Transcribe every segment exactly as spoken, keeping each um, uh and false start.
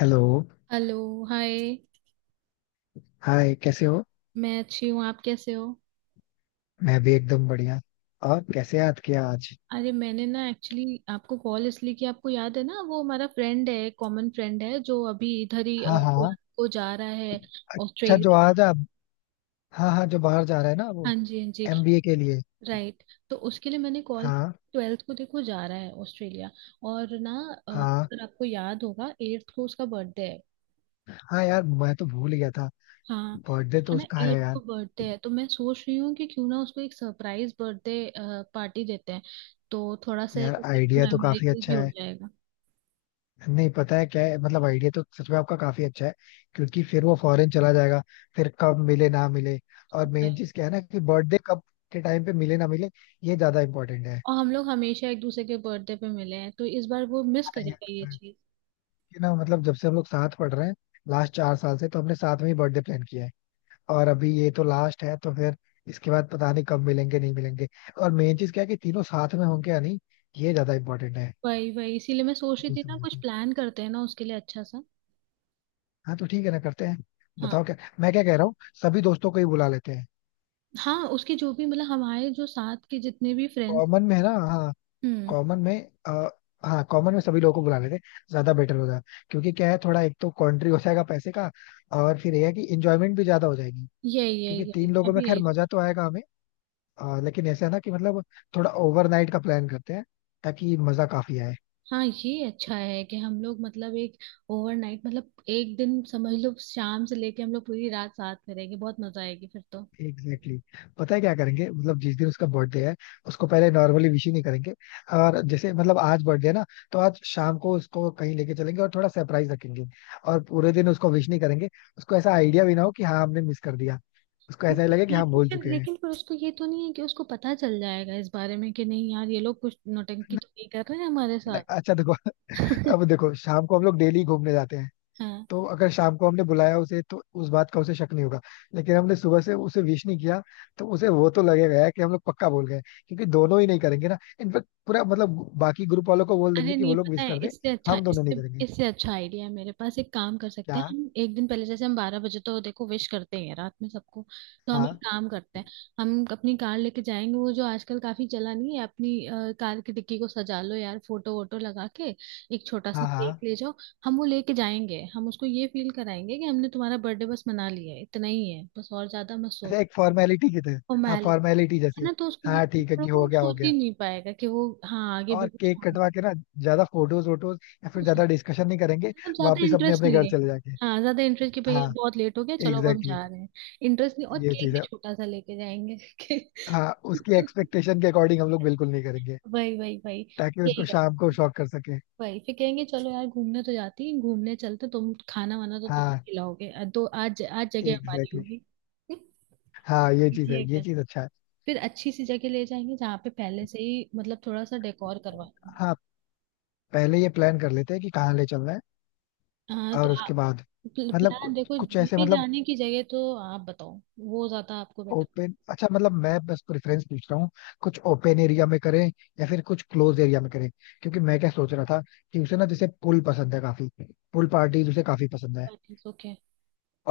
Hello. Hello. Hi. Hi, कैसे हो? मैं अच्छी हूँ, आप कैसे हो? मैं भी एकदम बढ़िया। और कैसे याद किया आज? अरे, मैंने ना एक्चुअली आपको कॉल इसलिए किया, आपको याद है ना वो हमारा फ्रेंड है, कॉमन फ्रेंड है, जो अभी इधर ही हाँ, हाँ। ट्वेल्थ को जा रहा है अच्छा, जो ऑस्ट्रेलिया। आज आप। हाँ हाँ, जो बाहर जा रहा है ना वो। हाँ जी हाँ जी। एमबीए के लिए। राइट। तो उसके लिए मैंने कॉल, हाँ ट्वेल्थ को देखो जा रहा है ऑस्ट्रेलिया, और ना अ, हाँ। अगर आपको याद होगा एट्थ को उसका बर्थडे है। हाँ यार, मैं तो भूल गया था। हाँ। बर्थडे तो है ना, उसका है एट यार। को बर्थडे है, तो मैं सोच रही हूँ कि क्यों ना उसको एक सरप्राइज बर्थडे पार्टी देते हैं, तो थोड़ा सा यार, आइडिया तो काफी मेमोरेबल भी अच्छा हो है। जाएगा। नहीं, पता है क्या है, मतलब आइडिया तो सच में आपका काफी अच्छा है। क्योंकि फिर वो फॉरेन चला जाएगा। फिर कब मिले ना मिले। और भाई, मेन चीज क्या है ना कि बर्थडे कब के टाइम पे मिले ना मिले। ये ज्यादा इम्पोर्टेंट और हम लोग हमेशा एक दूसरे के बर्थडे पे मिले हैं, तो इस बार वो मिस करेगा ये है। चीज। कि ना, मतलब जब से हम लोग साथ पढ़ रहे हैं, लास्ट चार साल से तो हमने साथ में ही बर्थडे प्लान किया है। और अभी ये तो लास्ट है, तो फिर इसके बाद पता नहीं कब मिलेंगे नहीं मिलेंगे। और मेन चीज क्या है कि तीनों साथ में होंगे या नहीं। ये ज्यादा इंपॉर्टेंट है। वही वही, इसीलिए मैं सोच रही थी इस ना वजह कुछ से प्लान करते हैं ना उसके लिए अच्छा सा। हाँ, तो ठीक है ना, करते हैं। हाँ बताओ, क्या मैं क्या कह रहा हूँ। सभी दोस्तों को ही बुला लेते हैं। हाँ, उसके जो भी मतलब हमारे जो साथ के जितने भी फ्रेंड्स। कॉमन में है ना, हाँ। हम्म। कॉमन में। आ, हाँ, कॉमन में सभी लोगों को बुला लेते हैं। ज्यादा बेटर होगा। क्योंकि क्या है, थोड़ा एक तो कॉन्ट्री हो जाएगा पैसे का, और फिर यह है कि इंजॉयमेंट भी ज्यादा हो जाएगी। यही यही क्योंकि यही तीन मैं लोगों में भी खैर यही। मजा तो आएगा हमें। आ, लेकिन ऐसा है ना कि मतलब थोड़ा ओवरनाइट का प्लान करते हैं ताकि मजा काफी आए। हाँ, ये अच्छा है कि हम लोग मतलब एक ओवरनाइट, मतलब एक दिन समझ लो शाम से लेके हम लोग पूरी रात साथ में रहेंगे, बहुत मजा आएगी फिर तो। Exactly exactly। पता है क्या करेंगे, मतलब जिस दिन उसका बर्थडे है उसको पहले नॉर्मली विश ही नहीं करेंगे। और जैसे मतलब आज बर्थडे है ना, तो आज शाम को उसको कहीं लेके चलेंगे और थोड़ा सरप्राइज रखेंगे। और पूरे दिन उसको विश नहीं करेंगे। उसको ऐसा आइडिया भी ना हो कि हाँ, हमने मिस कर दिया। उसको ऐसा ही नहीं, लगे कि हाँ, हम लेकिन भूल फिर चुके हैं। लेकिन फिर उसको ये तो नहीं है कि उसको पता चल जाएगा इस बारे में कि नहीं यार ये लोग कुछ नौटंकी तो नहीं कर रहे हैं हमारे नहीं, साथ। अच्छा देखो। अब देखो, शाम को हम लोग डेली घूमने जाते हैं। हाँ। तो अगर शाम को हमने बुलाया उसे तो उस बात का उसे शक नहीं होगा। लेकिन हमने सुबह से उसे विश नहीं किया, तो उसे वो तो लगेगा यार कि हम लोग पक्का बोल गए। क्योंकि दोनों ही नहीं करेंगे ना, इनफेक्ट पूरा, मतलब बाकी ग्रुप वालों को बोल देंगे अरे कि वो नहीं, लोग पता विश है कर दे। इससे अच्छा हम दोनों इससे नहीं करेंगे। इससे अच्छा आइडिया है मेरे पास, एक काम कर सकते क्या? हैं, हम एक दिन पहले जैसे हम बारह बजे तो देखो विश करते ही हैं रात में सबको, तो हम एक हाँ, काम करते हैं, हम अपनी कार लेके जाएंगे, वो जो आजकल काफी चला नहीं है अपनी, अ, कार की डिक्की को सजा लो यार फोटो वोटो लगा के, एक छोटा सा हाँ, केक हाँ। ले जाओ, हम वो लेके जाएंगे, हम उसको ये फील कराएंगे कि हमने तुम्हारा बर्थडे बस मना लिया है, इतना ही है बस, और ज्यादा मत सोच। अच्छा, एक फॉर्मेलिटी की तरह। हाँ, फॉर्मेलिटी। फॉर्मेलिटी है जैसे। ना, तो उसको ये हाँ ठीक है थोड़ा कि हो वो गया हो सोच ही गया। नहीं पाएगा कि वो, हाँ, आगे भी और कुछ केक होना कटवा के ना, ज्यादा फोटोज वोटोज या फिर कुछ है। ज्यादा डिस्कशन नहीं करेंगे। मतलब ज्यादा वापिस अपने इंटरेस्ट अपने नहीं घर लेंगे। चले जाके। हाँ, ज्यादा इंटरेस्ट की, भैया हाँ बहुत लेट हो गया चलो अब हम एग्जैक्टली जा रहे हैं। इंटरेस्ट नहीं, और exactly, ये केक चीज भी है। छोटा सा लेके जाएंगे। हाँ उसकी एक्सपेक्टेशन के अकॉर्डिंग हम लोग बिल्कुल नहीं करेंगे। वही वही वही। ताकि यही उसको कर। शाम को शॉक कर सके। वही फिर कहेंगे, चलो यार घूमने तो जाती है, घूमने चलते, तुम खाना वाना तो तुम हाँ खिलाओगे, अ, तो आज आज जगह हमारी एग्जैक्टली exactly। होगी। हाँ, ये चीज ये है, ये कर। चीज अच्छा है। फिर अच्छी सी जगह ले जाएंगे जहाँ पे पहले से ही मतलब थोड़ा सा डेकोर करवा देंगे। हाँ, पहले ये प्लान कर लेते हैं कि कहाँ ले चलना है। हाँ, तो और उसके आप बाद मतलब प्लान कुछ, देखो, कुछ ऐसे, ले मतलब जाने की जगह तो आप बताओ, वो ज्यादा आपको बेटर। ओपन, अच्छा मतलब मैं बस प्रेफरेंस पूछ रहा हूँ। कुछ ओपन एरिया में करें या फिर कुछ क्लोज एरिया में करें। क्योंकि मैं क्या सोच रहा था कि उसे ना जैसे पूल पसंद है काफी। पूल पार्टीज उसे काफी पसंद है। ओके।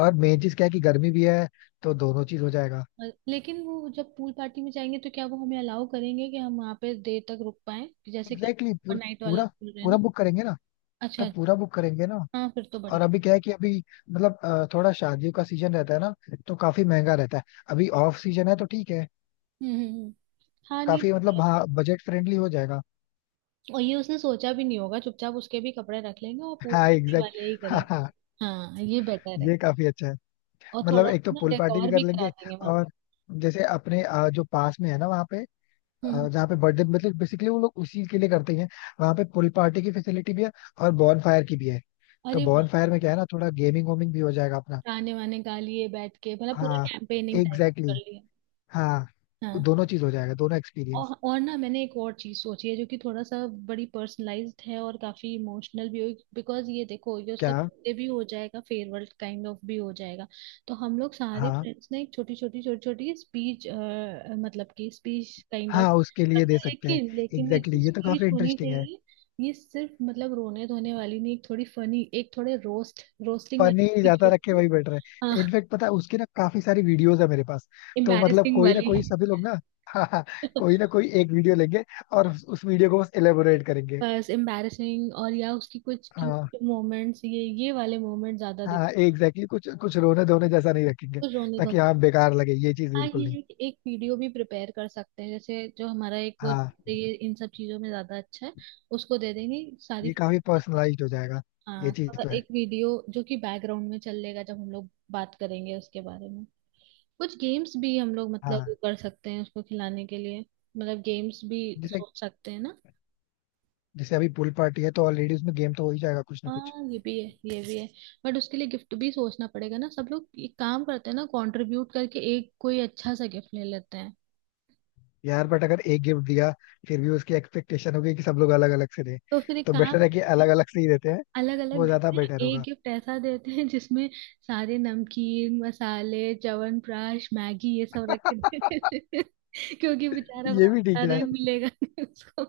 और मेन चीज क्या है कि गर्मी भी है, तो दोनों चीज हो जाएगा। अ- लेकिन वो जब पूल पार्टी में जाएंगे तो क्या वो हमें अलाउ करेंगे कि हम वहाँ पे देर तक रुक पाए, जैसे कि एग्जैक्टली exactly, हम पूरा। नाइट वाला पूरा। बोल रहे हैं पूरा ना। बुक करेंगे ना। तो अच्छा। पूरा बुक करेंगे ना। हाँ, फिर तो और बढ़िया। अभी क्या है कि अभी मतलब अ, थोड़ा शादियों का सीजन रहता है ना, तो काफी महंगा रहता है। अभी ऑफ सीजन है तो ठीक है। हम्म हम्म हम्म। हाँ नहीं, काफी, मतलब बढ़िया। हाँ बजट फ्रेंडली हो जाएगा। और ये उसने सोचा भी नहीं होगा, चुपचाप उसके भी कपड़े रख लेंगे और पूल हाँ पार्टी एग्जैक्ट। वाले ही हाँ, करेंगे। हाँ। हाँ, ये बेटर है। ये काफी अच्छा है। और मतलब थोड़ा एक सा तो ना पूल पार्टी भी डेकोर कर भी करा लेंगे। देंगे वहाँ और पे। जैसे अपने अ, जो पास में है ना, वहाँ पे हम्म अ, हम्म। जहाँ पे बर्थडे, मतलब बेसिकली वो लोग उसी के लिए करते हैं, वहाँ पे पूल पार्टी की फैसिलिटी भी है और बॉन फायर की भी है। तो अरे बॉन वाह! फायर में क्या है ना, थोड़ा गेमिंग वेमिंग भी हो जाएगा अपना। गाने वाने गा लिए बैठ के, मतलब पूरा हाँ कैंपेनिंग टाइप एग्जैक्टली। कर लिया। हाँ। हाँ। दोनों चीज हो जाएगा, दोनों और एक्सपीरियंस। और ना, मैंने एक और चीज सोची है जो कि थोड़ा सा बड़ी पर्सनलाइज्ड है और काफी इमोशनल भी होगी, बिकॉज ये देखो ये उसका क्या? birthday भी हो जाएगा, फेयरवेल काइंड ऑफ भी हो जाएगा। तो हम लोग सारे हाँ, फ्रेंड्स ने एक छोटी छोटी छोटी छोटी स्पीच, मतलब कि स्पीच काइंड हाँ ऑफ उसके लिए करते दे हैं, सकते हैं। लेकिन एग्जैक्टली लेकिन ये जो exactly, ये तो काफी स्पीच होनी इंटरेस्टिंग है। चाहिए ये सिर्फ मतलब रोने धोने वाली नहीं, एक थोड़ी फनी, एक थोड़े रोस्ट रोस्टिंग वाली फनी स्पीच ज्यादा होती रखे है वही बेटर है। ना। हाँ, इनफेक्ट पता है, उसकी ना काफी सारी वीडियोस है मेरे पास। तो मतलब एम्बैरेसिंग कोई ना वाली। कोई सभी लोग ना हाँ, हाँ, कोई ना कोई एक वीडियो लेंगे और उस, उस वीडियो को बस एलेबोरेट करेंगे। बस एम्बैरसिंग, और या उसकी कुछ हाँ। क्यूट मोमेंट्स, ये ये वाले मोमेंट ज्यादा दिख, हाँ एग्जैक्टली exactly, कुछ कुछ रोने धोने जैसा नहीं रखेंगे। कुछ रोने ताकि धोने। हाँ बेकार लगे ये चीज हाँ, बिल्कुल ये नहीं। है कि एक वीडियो भी प्रिपेयर कर सकते हैं, जैसे जो हमारा एक वो हाँ, ये इन सब चीजों में ज्यादा अच्छा है, उसको दे देंगे सारी। ये काफी पर्सनलाइज्ड हो जाएगा। ये हाँ, चीज थोड़ा तो है। एक वीडियो जो कि बैकग्राउंड में चलेगा जब हम लोग बात करेंगे उसके बारे में। कुछ गेम्स भी हम लोग मतलब वो हाँ। कर सकते हैं उसको खिलाने के लिए, मतलब गेम्स भी जैसे, सोच सकते हैं ना। जैसे अभी पूल पार्टी है तो ऑलरेडी उसमें गेम तो हो ही जाएगा कुछ ना कुछ। हाँ ये भी है ये भी है। बट उसके लिए गिफ्ट भी सोचना पड़ेगा ना, सब लोग एक काम करते हैं ना, कंट्रीब्यूट करके एक कोई अच्छा सा गिफ्ट ले लेते हैं। यार बट अगर एक गिफ्ट दिया, फिर भी उसकी एक्सपेक्टेशन होगी कि सब लोग अलग अलग से दें। तो फिर एक तो बेटर काम है कि करते हैं, अलग अलग से ही देते हैं। अलग अलग वो ज्यादा देते हैं, बेटर एक होगा। गिफ्ट ऐसा देते हैं जिसमें सारे नमकीन मसाले च्यवनप्राश मैगी ये सब रख के देते हैं। क्योंकि बेचारा ये भी ठीक बाहर रहा, है। मिलेगा नहीं उसको,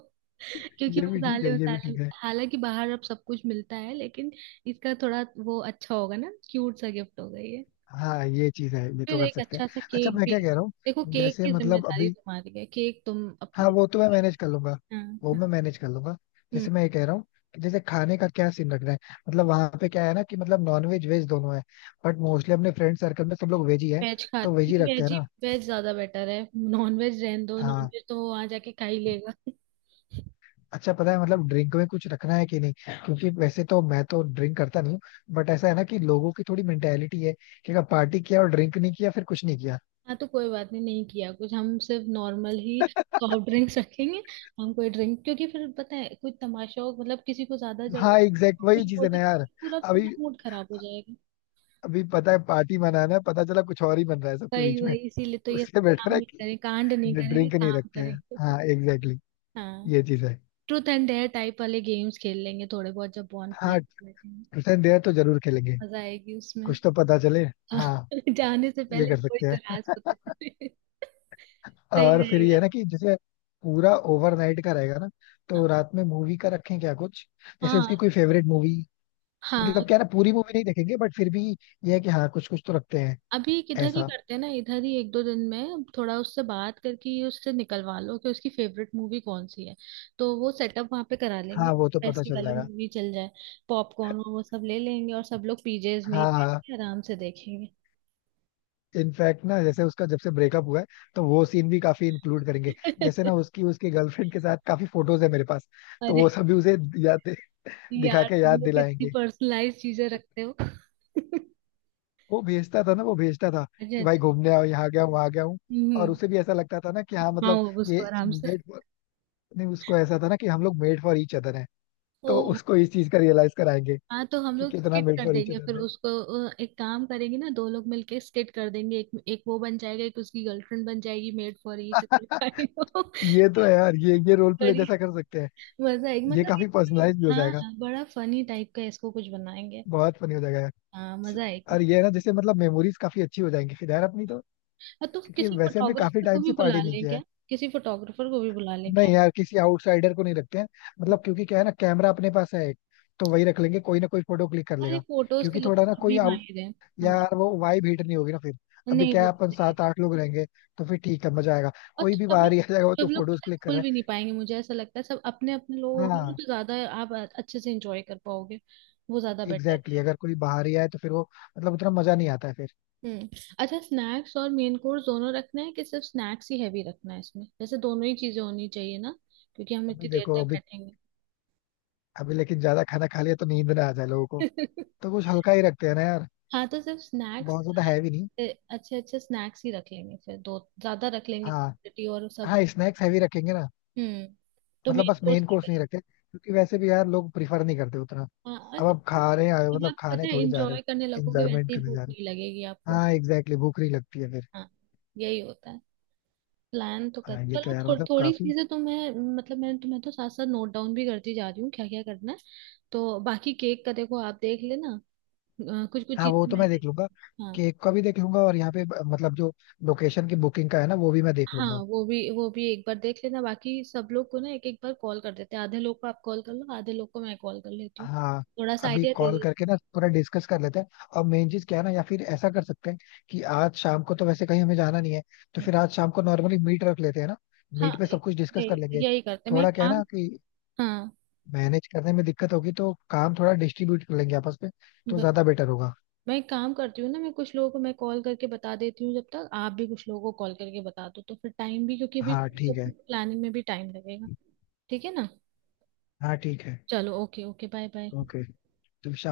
क्योंकि ये भी ठीक मसाले है। ये भी वसाले ठीक है। हालांकि बाहर अब सब कुछ मिलता है, लेकिन इसका थोड़ा वो अच्छा होगा ना, क्यूट सा गिफ्ट होगा ये। हाँ ये चीज है, ये तो फिर कर एक सकते हैं। अच्छा सा अच्छा केक मैं भी, क्या कह रहा हूँ देखो केक जैसे, की मतलब जिम्मेदारी अभी, तुम्हारी है, केक तुम हाँ अपने। वो तो मैं मैनेज कर लूंगा। हाँ, वो हाँ। मैं मैनेज कर लूंगा। हम्म। जैसे मैं ये कह रहा हूँ कि जैसे खाने का क्या सीन रखना है। मतलब वहां पे क्या है ना कि मतलब नॉन वेज वेज दोनों है। बट मोस्टली अपने फ्रेंड सर्कल में सब लोग वेज ही है। वेज तो वेज खाते ही रखते वेज हैं ही, ना। वेज ज्यादा बेटर है। नॉन वेज रहने दो, नॉन हाँ। वेज तो वो वहां जाके खा ही लेगा। अच्छा, पता है मतलब ड्रिंक में कुछ रखना है कि नहीं, क्योंकि वैसे तो मैं तो ड्रिंक करता नहीं हूँ। बट ऐसा है ना कि लोगों की थोड़ी मेंटेलिटी है कि अगर पार्टी किया और ड्रिंक नहीं किया फिर कुछ नहीं किया। हाँ, तो कोई बात नहीं, नहीं किया कुछ, हम सिर्फ नॉर्मल ही सॉफ्ट ड्रिंक्स रखेंगे। हम कोई ड्रिंक, क्योंकि फिर पता है कुछ तमाशा हो, मतलब किसी को ज्यादा हाँ जरूरत एग्जैक्ट, हो, तो कुछ वही चीज है बोले, ना तो यार। पूरा अभी, पूरा मूड खराब हो जाएगा। अभी पता है पार्टी मनाना है, पता चला कुछ और ही बन रहा है सबके वही बीच में। वही, इसीलिए तो ये सब उससे काम बेटर है नहीं कि करें, कांड नहीं करेंगे, ड्रिंक नहीं काम रखते हैं। करेंगे। हाँ एग्जैक्टली exactly, हाँ। ये चीज है। ट्रूथ एंड डेयर टाइप वाले गेम्स खेल लेंगे थोड़े बहुत जब बॉन फायर हाँ बैठेंगे। ट्रूथ एंड डेयर तो जरूर खेलेंगे। मजा आएगी उसमें। कुछ तो पता चले। हाँ जाने से ये पहले कर कोई सकते तो हैं। राज पता चले, सही और फिर ये रहेगा। है ना कि जैसे पूरा ओवरनाइट का रहेगा ना, हाँ तो रात में मूवी का रखें क्या कुछ, जैसे उसकी हाँ कोई फेवरेट मूवी। हाँ। मतलब क्या है ना, पूरी मूवी नहीं देखेंगे बट फिर भी ये है कि हाँ कुछ कुछ तो रखते हैं। अभी एक इधर ही ऐसा? करते हैं ना, इधर ही एक दो दिन में थोड़ा उससे बात करके ये उससे निकलवा लो कि उसकी फेवरेट मूवी कौन सी है, तो वो सेटअप वहां पे करा लेंगे। हाँ वो तो पता ऐसी चल वाली जाएगा। मूवी चल जाए, पॉपकॉर्न वो सब ले लेंगे और सब लोग पीजेज में ही हाँ, बैठ हाँ। के आराम से देखेंगे। इनफैक्ट ना, जैसे उसका जब से ब्रेकअप हुआ है, तो वो सीन भी काफी इंक्लूड करेंगे। जैसे ना उसकी, उसके गर्लफ्रेंड के साथ काफी फोटोज है मेरे पास। तो वो अरे! सब भी उसे याद दिखा यार के तुम याद लोग कितनी दिलाएंगे। पर्सनलाइज चीजें रखते हो। वो भेजता था ना, वो भेजता था अच्छा कि भाई अच्छा। घूमने आओ, यहाँ गया हूँ वहां गया हूँ। और हम्म। उसे भी ऐसा लगता था ना कि हाँ, हाँ, मतलब वो उसको ये आराम से। मेड फॉर, नहीं, उसको ऐसा था ना कि हम लोग मेड फॉर ईच अदर हैं। ओ! तो उसको इस चीज का रियलाइज कराएंगे हाँ, तो हम कि लोग कितना स्किट मेड कर फॉर ईच देंगे फिर अदर है। उसको। अ, एक काम करेंगे ना, दो लोग मिलके स्किट कर देंगे, एक एक वो बन जाएगा, एक उसकी गर्लफ्रेंड बन जाएगी, मेड फॉर ईच करिए। ये तो है यार, ये ये रोल प्ले जैसा कर सकते हैं। मजा आएगी, ये मतलब काफी ये- पर्सनलाइज भी हो हाँ जाएगा। हाँ, बड़ा फनी टाइप का इसको कुछ बनाएंगे। बहुत फनी हो जाएगा यार। हाँ मजा आएगी। और ये है ना, जैसे मतलब मेमोरीज काफी अच्छी हो जाएंगी फिर यार अपनी तो, और तो क्योंकि किसी वैसे हमने काफी फोटोग्राफर को टाइम भी से बुला पार्टी नहीं लें किया है। क्या? किसी फोटोग्राफर को भी बुला लें क्या? नहीं यार, किसी आउटसाइडर को नहीं रखते हैं। मतलब क्योंकि क्या है ना, कैमरा अपने पास है एक, तो वही रख लेंगे, कोई ना कोई फोटो क्लिक कर अरे, लेगा। फोटोज के क्योंकि लिए थोड़ा ना कोई अभी आउट, माहिर है हमारे। यार वो वाइब हिट नहीं होगी ना फिर। अभी नहीं, क्या वो है, अपन भी सही है। सात आठ लोग रहेंगे, तो फिर ठीक है मजा आएगा। और कोई तो भी सब लोग, बाहर ही आ जाएगा वो तो, सब लोग फोटोज पता है क्लिक कर खुल रहा भी नहीं पाएंगे, मुझे ऐसा लगता है सब अपने अपने लोग है। होंगे ना, हाँ तो ज्यादा आप अच्छे से एंजॉय कर पाओगे, वो ज्यादा बेटर एग्जैक्टली, है। अगर कोई बाहर ही आए तो फिर वो मतलब उतना मजा नहीं आता है फिर। हम्म। अच्छा, स्नैक्स और मेन कोर्स दोनों रखना है कि सिर्फ स्नैक्स ही हैवी रखना है? इसमें वैसे दोनों ही चीजें होनी चाहिए ना, क्योंकि हम अभी इतनी देर देखो तक अभी, बैठेंगे। अभी लेकिन ज्यादा खाना खा लिया तो नींद ना आ जाए लोगों को। तो कुछ हल्का ही रखते हैं ना यार। हाँ, तो सिर्फ स्नैक्स, बहुत ज्यादा हैवी नहीं। अच्छे अच्छे स्नैक्स ही रख लेंगे, फिर दो ज्यादा रख लेंगे हाँ, क्वांटिटी और सब। हाँ स्नैक्स हैवी रखेंगे ना। हम्म। तो मतलब मेन बस कोर्स, मेन कोर्स नहीं रखते क्योंकि वैसे भी यार लोग प्रिफर नहीं करते उतना। हाँ, और अब आप वो खा रहे आए हो, जब मतलब आप पता खाने है थोड़ी जा रहे इंजॉय करने हो, लगोगे वैसे एंजॉयमेंट ही करने भूख जा रहे नहीं लगेगी हो। आपको। हाँ एग्जैक्टली, भूख नहीं लगती है फिर। हाँ यही होता है। प्लान तो कर हाँ ये तो चलो, यार थो, मतलब थोड़ी काफी। चीजें तो मैं, मतलब मैं तुम्हें तो साथ साथ नोट डाउन भी करती जा रही हूँ क्या क्या करना है, तो बाकी केक का देखो आप देख लेना, कुछ कुछ हाँ वो चीजें तो मैं मैं देख देख। लूंगा, हाँ, केक का भी देख लूंगा। और यहाँ पे ब- मतलब जो लोकेशन की बुकिंग का है ना, वो भी मैं देख हाँ, लूंगा। वो भी वो भी एक बार देख लेना, बाकी सब लोग को ना एक एक बार कॉल कर देते हैं, आधे लोग को आप कॉल कर लो, आधे लोग को मैं कॉल कर लेती हूँ, हाँ। थोड़ा सा अभी आइडिया दे कॉल देती करके ना पूरा डिस्कस कर लेते हैं। और मेन चीज क्या है ना, या फिर ऐसा कर सकते हैं कि आज शाम को तो वैसे कहीं हमें जाना नहीं है, तो हूँ। फिर आज शाम को नॉर्मली मीट रख लेते हैं ना। हाँ, मीट पे सब कुछ डिस्कस यही कर लेंगे। यही करते हैं। मैं एक थोड़ा क्या है काम, ना कि हाँ, मैनेज करने में दिक्कत होगी तो काम थोड़ा डिस्ट्रीब्यूट कर लेंगे आपस में, तो ज्यादा बेटर होगा। मैं एक काम करती हूँ ना, मैं कुछ लोगों को मैं कॉल करके बता देती हूँ, जब तक आप भी कुछ लोगों को कॉल करके बता दो, तो फिर टाइम भी, क्योंकि अभी हाँ ठीक सब है। प्लानिंग में भी टाइम लगेगा। ठीक है ना? हाँ ठीक है। चलो okay okay, bye bye. Okay तो